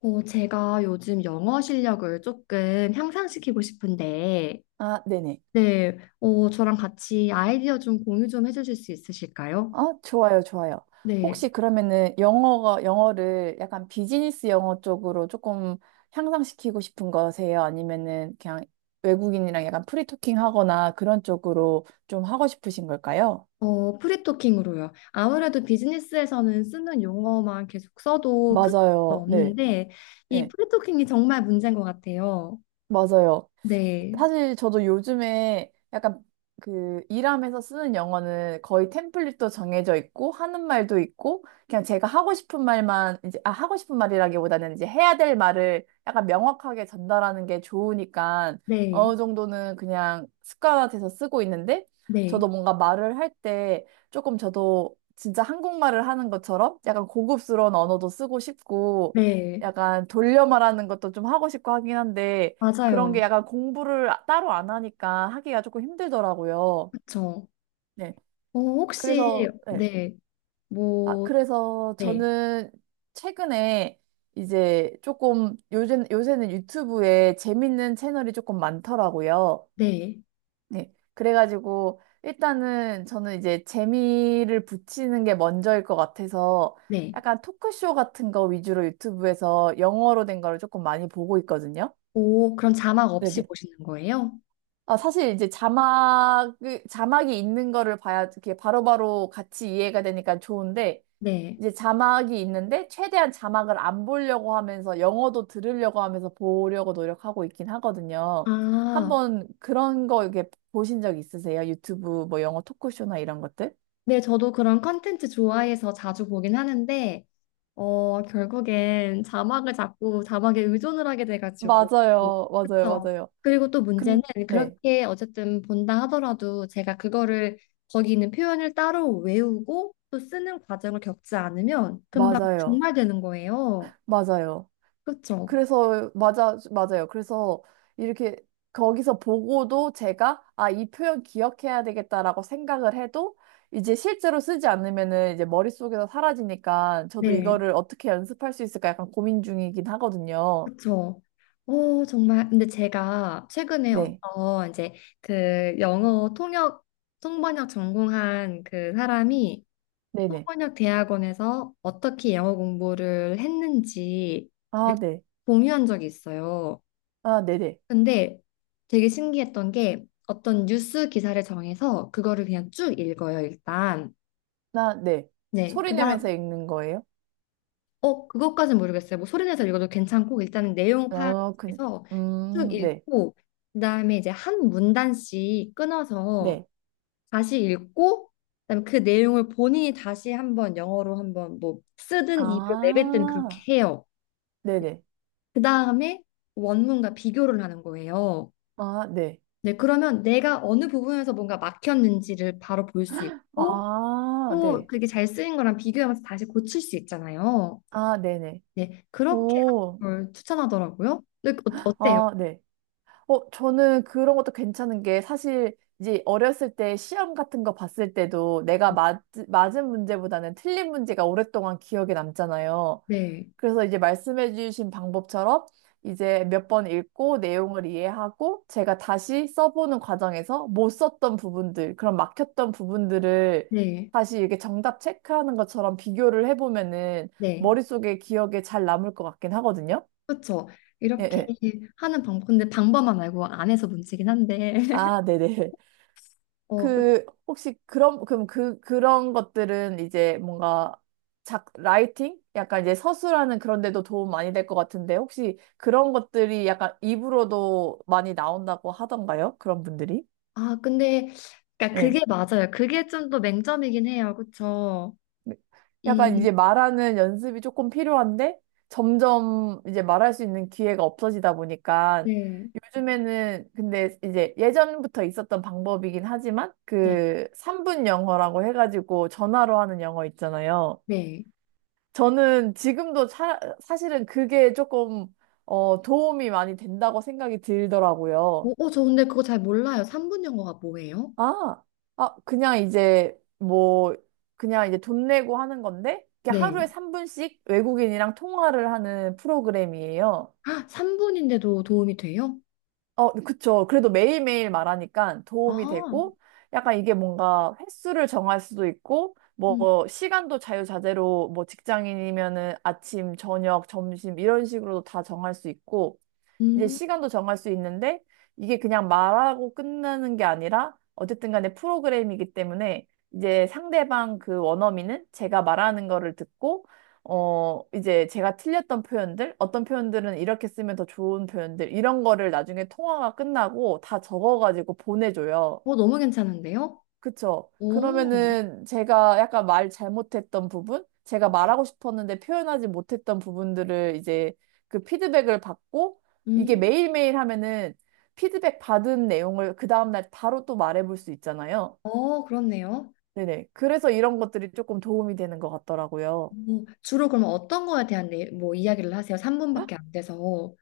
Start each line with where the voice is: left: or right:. left: 제가 요즘 영어 실력을 조금 향상시키고 싶은데,
right: 아, 네네.
left: 네, 저랑 같이 아이디어 좀 공유 좀 해주실 수 있으실까요?
right: 아, 좋아요, 좋아요.
left: 네,
right: 혹시 그러면은 영어를 약간 비즈니스 영어 쪽으로 조금 향상시키고 싶은 거세요? 아니면은 그냥 외국인이랑 약간 프리토킹 하거나 그런 쪽으로 좀 하고 싶으신 걸까요?
left: 프리토킹으로요. 아무래도 비즈니스에서는 쓰는 용어만 계속 써도 큰 문제는
right: 맞아요. 네.
left: 없는데, 이
right: 네.
left: 프리토킹이 정말 문제인 것 같아요.
right: 맞아요.
left: 네,
right: 사실 저도 요즘에 약간 그 일하면서 쓰는 영어는 거의 템플릿도 정해져 있고 하는 말도 있고 그냥 제가 하고 싶은 말만 이제 하고 싶은 말이라기보다는 이제 해야 될 말을 약간 명확하게 전달하는 게 좋으니까
left: 네,
right: 어느 정도는 그냥 습관화돼서 쓰고 있는데 저도
left: 네,
right: 뭔가 말을 할 때 조금 저도 진짜 한국말을 하는 것처럼 약간 고급스러운 언어도 쓰고 싶고
left: 네,
right: 약간 돌려 말하는 것도 좀 하고 싶고 하긴 한데 그런 게
left: 맞아요.
right: 약간 따로 안 하니까 하기가 조금 힘들더라고요.
left: 그쵸.
right: 네. 그래서,
left: 혹시,
right: 네.
left: 네,
right: 아,
left: 뭐,
right: 그래서
left: 네,
right: 저는 최근에 이제 조금 요새는 유튜브에 재밌는 채널이 조금 많더라고요.
left: 네,
right: 네. 그래가지고 일단은 저는 이제 재미를 붙이는 게 먼저일 것 같아서
left: 네.
right: 약간 토크쇼 같은 거 위주로 유튜브에서 영어로 된 거를 조금 많이 보고 있거든요.
left: 오, 그럼 자막 없이
right: 네네.
left: 보시는 거예요?
right: 아, 사실 이제 자막이 있는 거를 봐야 이렇게 바로바로 같이 이해가 되니까 좋은데,
left: 네.
right: 이제 자막이 있는데, 최대한 자막을 안 보려고 하면서, 영어도 들으려고 하면서 보려고 노력하고 있긴 하거든요.
left: 아,
right: 한번 그런 거 이렇게 보신 적 있으세요? 유튜브 뭐 영어 토크쇼나 이런 것들?
left: 네, 저도 그런 컨텐츠 좋아해서 자주 보긴 하는데, 결국엔 자막을 자꾸 자막에 의존을 하게 돼가지고.
right: 맞아요. 맞아요.
left: 그렇죠.
right: 맞아요.
left: 그리고 또 문제는
right: 근, 네.
left: 그렇게 어쨌든 본다 하더라도 제가 그거를 거기 있는 표현을 따로 외우고 또 쓰는 과정을 겪지 않으면 금방
right: 맞아요.
left: 중말되는 거예요.
right: 맞아요.
left: 그렇죠.
right: 그래서 맞아요. 그래서 이렇게 거기서 보고도 제가 아, 이 표현 기억해야 되겠다라고 생각을 해도 이제 실제로 쓰지 않으면은 이제 머릿속에서 사라지니까 저도
left: 네.
right: 이거를 어떻게 연습할 수 있을까 약간 고민 중이긴 하거든요.
left: 그쵸. 정말. 근데 제가 최근에
right: 네.
left: 어떤 이제 그 영어 통역, 통번역 전공한 그 사람이
right: 네네.
left: 통번역 대학원에서 어떻게 영어 공부를 했는지 를
right: 아, 네.
left: 공유한 적이 있어요.
right: 아, 네네.
left: 근데 되게 신기했던 게 어떤 뉴스 기사를 정해서 그거를 그냥 쭉 읽어요, 일단.
right: 나, 네.
left: 네.
right: 소리 내면서 읽는 거예요?
left: 그것까진 모르겠어요. 뭐 소리내서 읽어도 괜찮고 일단은 내용
right: 어, 그,
left: 파악해서 쭉
right: 네.
left: 읽고 그다음에 이제 한 문단씩 끊어서
right: 네.
left: 다시 읽고 그다음에 그 내용을 본인이 다시 한번 영어로 한번 뭐 쓰든 입으로 내뱉든
right: 아,
left: 그렇게 해요.
right: 네네.
left: 그다음에 원문과 비교를 하는 거예요.
right: 아, 네.
left: 네, 그러면 내가 어느 부분에서 뭔가 막혔는지를 바로 볼 수 있고
right: 아,
left: 또
right: 네.
left: 그게 잘 쓰인 거랑 비교하면서 다시 고칠 수 있잖아요.
right: 아, 네네.
left: 네, 그렇게
right: 오,
left: 하는 걸 추천하더라고요. 근데 어때요?
right: 아, 네. 어, 저는 그런 것도 괜찮은 게 사실 이제 어렸을 때 시험 같은 거 봤을 때도 내가 맞은 문제보다는 틀린 문제가 오랫동안 기억에 남잖아요.
left: 네,
right: 그래서 이제 말씀해 주신 방법처럼 이제 몇 번 읽고 내용을 이해하고 제가 다시 써보는 과정에서 못 썼던 부분들, 그런 막혔던 부분들을
left: 네,
right: 다시 이렇게 정답 체크하는 것처럼 비교를 해보면은
left: 네.
right: 머릿속에 기억에 잘 남을 것 같긴 하거든요.
left: 그렇죠.
right: 예,
left: 이렇게
right: 예.
left: 하는 방법. 근데 방법만 알고 안 해서 문제긴 한데.
right: 아, 네네.
left: 그,
right: 그, 혹시 그런, 그럼 그, 그런 것들은 이제 뭔가 라이팅? 약간 이제 서술하는 그런 데도 도움 많이 될 것 같은데, 혹시 그런 것들이 약간 입으로도 많이 나온다고 하던가요? 그런 분들이?
left: 아, 근데 그러니까
right: 예.
left: 그게 맞아요. 그게 좀 더 맹점이긴 해요. 그렇죠.
right: 네. 약간
left: 이
right: 이제 말하는 연습이 조금 필요한데 점점 이제 말할 수 있는 기회가 없어지다 보니까
left: 네.
right: 요즘에는 근데 이제 예전부터 있었던 방법이긴 하지만
left: 네.
right: 그 3분 영어라고 해가지고 전화로 하는 영어 있잖아요.
left: 네.
right: 저는 지금도 사실은 그게 도움이 많이 된다고 생각이 들더라고요.
left: 오, 저 근데 그거 잘 몰라요. 3분 영어가 뭐예요?
right: 아, 아, 그냥 이제 돈 내고 하는 건데, 이게
left: 네.
right: 하루에 3분씩 외국인이랑 통화를 하는 프로그램이에요.
left: 아, 3분인데도 도움이 돼요?
right: 어, 그쵸. 그래도 매일매일 말하니까 도움이
left: 아.
right: 되고, 약간 이게 뭔가 횟수를 정할 수도 있고,
left: 음.
right: 뭐, 시간도 자유자재로 뭐 직장인이면은 아침, 저녁, 점심 이런 식으로도 다 정할 수 있고, 이제
left: 음.
right: 시간도 정할 수 있는데 이게 그냥 말하고 끝나는 게 아니라 어쨌든 간에 프로그램이기 때문에 이제 상대방 그 원어민은 제가 말하는 거를 듣고 어 이제 제가 틀렸던 표현들 어떤 표현들은 이렇게 쓰면 더 좋은 표현들 이런 거를 나중에 통화가 끝나고 다 적어가지고 보내줘요.
left: 너무 괜찮은데요?
right: 그쵸.
left: 오.
right: 그러면은 제가 약간 말 잘못했던 부분, 제가
left: 네.
right: 말하고 싶었는데 표현하지 못했던 부분들을 이제 그 피드백을 받고 이게
left: 음.
right: 매일매일 하면은 피드백 받은 내용을 그 다음날 바로 또 말해볼 수 있잖아요.
left: 그렇네요.
right: 네네. 그래서 이런 것들이 조금 도움이 되는 것 같더라고요.
left: 뭐, 주로 그러면 어떤 거에 대한 뭐 이야기를 하세요? 3분밖에 안 돼서.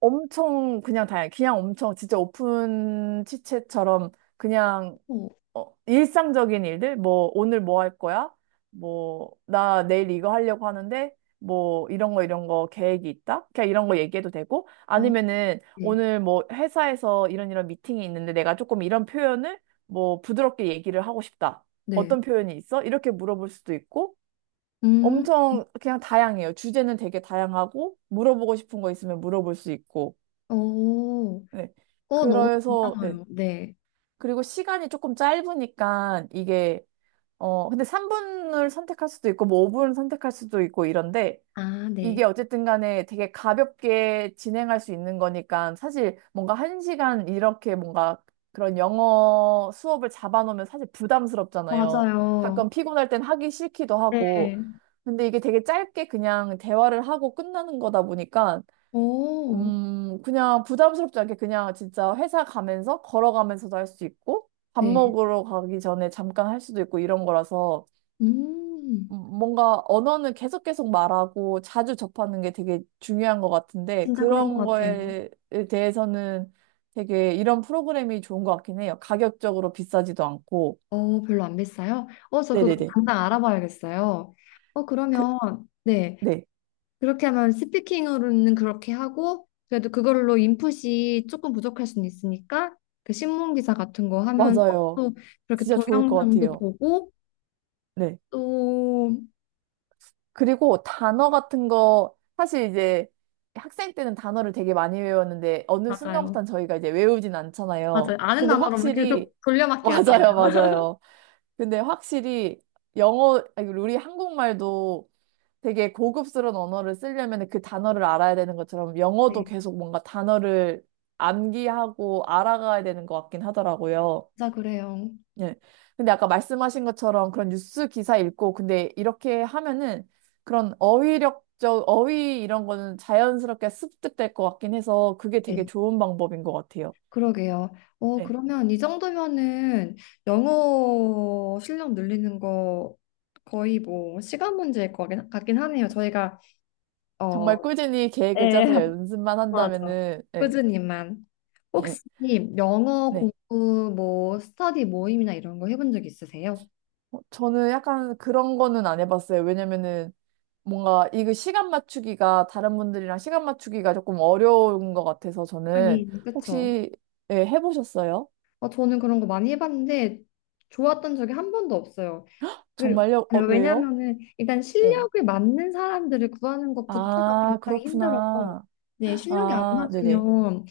right: 엄청 그냥 엄청 진짜 오픈 치챗처럼 그냥
left: 어,
right: 어, 일상적인 일들, 뭐, 오늘 뭐 할 거야? 뭐, 나 내일 이거 하려고 하는데, 이런 거 계획이 있다? 그냥 이런 거 얘기해도 되고,
left: 아,
right: 아니면은,
left: 네.
right: 오늘 뭐, 회사에서 이런 이런 미팅이 있는데, 내가 조금 이런 표현을, 뭐, 부드럽게 얘기를 하고 싶다.
left: 네.
right: 어떤 표현이 있어? 이렇게 물어볼 수도 있고,
left: 음,
right: 엄청 그냥 다양해요. 주제는 되게 다양하고, 물어보고 싶은 거 있으면 물어볼 수 있고,
left: 어,
right: 네.
left: 어, 너무
right: 그래서, 네.
left: 괜찮아요. 네.
right: 그리고 시간이 조금 짧으니까, 이게, 어, 근데 3분을 선택할 수도 있고, 뭐 5분을 선택할 수도 있고 이런데,
left: 아, 네.
right: 이게 어쨌든 간에 되게 가볍게 진행할 수 있는 거니까, 사실 뭔가 한 시간 이렇게 뭔가 그런 영어 수업을 잡아놓으면 사실 부담스럽잖아요.
left: 맞아요.
right: 가끔 피곤할 땐 하기 싫기도 하고,
left: 네.
right: 근데 이게 되게 짧게 그냥 대화를 하고 끝나는 거다 보니까,
left: 오,
right: 그냥 부담스럽지 않게 그냥 진짜 회사 가면서 걸어가면서도 할 수 있고, 밥
left: 네.
right: 먹으러 가기 전에 잠깐 할 수도 있고 이런 거라서,
left: 음,
right: 뭔가 언어는 계속 계속 말하고 자주 접하는 게 되게 중요한 것 같은데
left: 진짜 그런 것
right: 그런
left: 같아요.
right: 거에 대해서는 되게 이런 프로그램이 좋은 것 같긴 해요. 가격적으로 비싸지도 않고.
left: 별로 안 비싸요? 저 그거
right: 네네네.
left: 당장 알아봐야겠어요.
right: 그,
left: 그러면, 네.
right: 네.
left: 그렇게 하면 스피킹으로는 그렇게 하고 그래도 그걸로 인풋이 조금 부족할 수는 있으니까 그 신문 기사 같은 거 하면서
right: 맞아요.
left: 또 그렇게
right: 진짜 좋을 것
left: 동영상도
right: 같아요.
left: 보고
right: 네.
left: 또
right: 그리고 단어 같은 거 사실 이제 학생 때는 단어를 되게 많이 외웠는데 어느
left: 맞아요.
right: 순간부터는 저희가 이제 외우진
left: 맞아요.
right: 않잖아요.
left: 아는
right: 근데
left: 단어로만
right: 확실히
left: 계속 돌려막기 하잖아요.
right: 맞아요, 맞아요. 근데 확실히 영어, 아니, 우리 한국말도 되게 고급스러운 언어를 쓰려면 그 단어를 알아야 되는 것처럼 영어도
left: 네.
right: 계속 뭔가 단어를 암기하고 알아가야 되는 것 같긴 하더라고요.
left: 진짜 그래요.
right: 예. 근데 아까 말씀하신 것처럼 그런 뉴스 기사 읽고 근데 이렇게 하면은 그런 어휘 이런 거는 자연스럽게 습득될 것 같긴 해서 그게 되게
left: 네.
right: 좋은 방법인 것 같아요.
left: 그러게요.
right: 예.
left: 그러면 이 정도면은 영어 실력 늘리는 거 거의 뭐 시간 문제일 거 같긴 하네요. 저희가 어,
right: 정말 꾸준히 계획을
left: 네,
right: 짜서 연습만
left: 맞아.
right: 한다면은, 예.
left: 꾸준히만.
right: 예.
left: 혹시 영어
right: 네.
left: 공부 뭐 스터디 모임이나 이런 거 해본 적 있으세요?
right: 어, 저는 약간 그런 거는 안 해봤어요. 왜냐면은 뭔가 이거 시간 맞추기가 다른 분들이랑 시간 맞추기가 조금 어려운 것 같아서 저는
left: 하긴 그쵸.
right: 혹시 예, 해보셨어요?
left: 저는 그런 거 많이 해봤는데 좋았던 적이 한 번도 없어요. 그,
right: 정말요? 어, 왜요?
left: 왜냐면은 일단
right: 예.
left: 실력에 맞는 사람들을 구하는 것부터가
right: 아,
left: 굉장히 힘들어서
right: 그렇구나.
left: 네, 실력이 안
right: 아, 네네.
left: 맞으면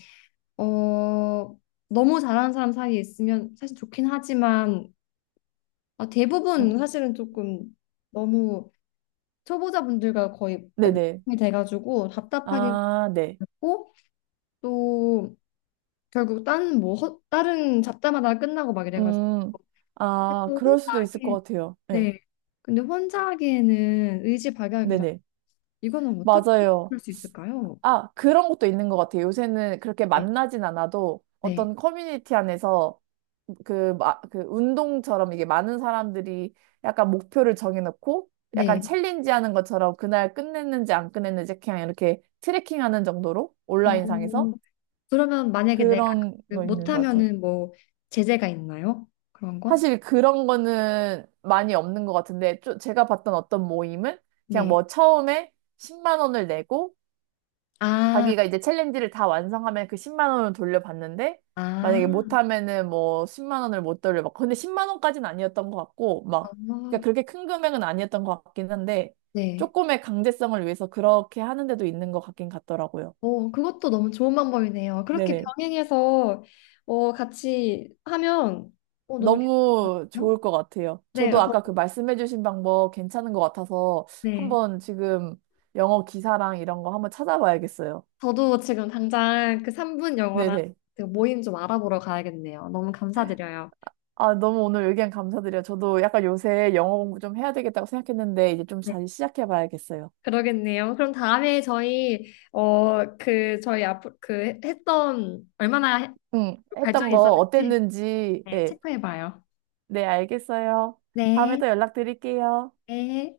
left: 어 너무 잘하는 사람 사이에 있으면 사실 좋긴 하지만 아,
right: 음,
left: 대부분 사실은 조금 너무 초보자분들과 거의
right: 네네.
left: 이 돼가지고 답답하기만
right: 아, 네.
left: 고 또 결국 딴 뭐 다른 잡자마다 끝나고 막 이래가지고
right: 음,
left: 근데
right: 아,
left: 또
right: 그럴
left: 혼자
right: 수도 있을 것
left: 하기
right: 같아요. 예.
left: 네 근데 혼자 하기에는 의지박약이라
right: 네네.
left: 이거는 어떻게
right: 맞아요.
left: 풀 수 있을까요?
right: 아, 그런 것도 있는 것 같아요. 요새는 그렇게
left: 네
right: 만나진 않아도
left: 네
right: 어떤 커뮤니티 안에서 그 운동처럼 이게 많은 사람들이 약간 목표를 정해놓고
left: 네.
right: 약간 챌린지 하는 것처럼 그날 끝냈는지 안 끝냈는지 그냥 이렇게 트래킹 하는 정도로 온라인상에서
left: 어, 그러면 만약에 내가
right: 그런
left: 그
right: 거 있는 것 같아요.
left: 못하면은 뭐 제재가 있나요? 그런 건?
right: 사실 그런 거는 많이 없는 것 같은데, 좀 제가 봤던 어떤 모임은 그냥
left: 네.
right: 뭐 처음에 10만 원을 내고
left: 아,
right: 자기가 이제 챌린지를 다 완성하면 그 10만 원을 돌려받는데 만약에
left: 아,
right: 못하면은 뭐 10만 원을 못 돌려받고 근데 10만 원까지는 아니었던 것 같고 막
left: 어,
right: 그러니까 그렇게 큰 금액은 아니었던 것 같긴 한데
left: 네.
right: 조금의 강제성을 위해서 그렇게 하는 데도 있는 것 같긴 같더라고요.
left: 그것도 너무 좋은 방법이네요. 그렇게
right: 네네.
left: 병행해서 같이 하면 너무 괜찮을 것
right: 너무
left: 같아요.
right: 좋을 것 같아요.
left: 네,
right: 저도
left: 저,
right: 아까 그 말씀해주신 방법 괜찮은 것 같아서
left: 네.
right: 한번 지금 영어 기사랑 이런 거 한번 찾아봐야겠어요.
left: 저도 지금 당장 그 3분 영어랑
right: 네네.
left: 그 모임 좀 알아보러 가야겠네요. 너무 감사드려요.
right: 아, 너무 오늘 의견 감사드려요. 저도 약간 요새 영어 공부 좀 해야 되겠다고 생각했는데, 이제 좀
left: 네,
right: 다시 시작해 봐야겠어요.
left: 그러겠네요. 그럼 다음에 저희 앞으로 그 했던 얼마나
right: 응, 했던
left: 발전이
right: 거
left: 있었는지
right: 어땠는지,
left: 네,
right: 예.
left: 체크해 봐요.
right: 네, 알겠어요. 다음에
left: 네.
right: 또 연락드릴게요.
left: 네.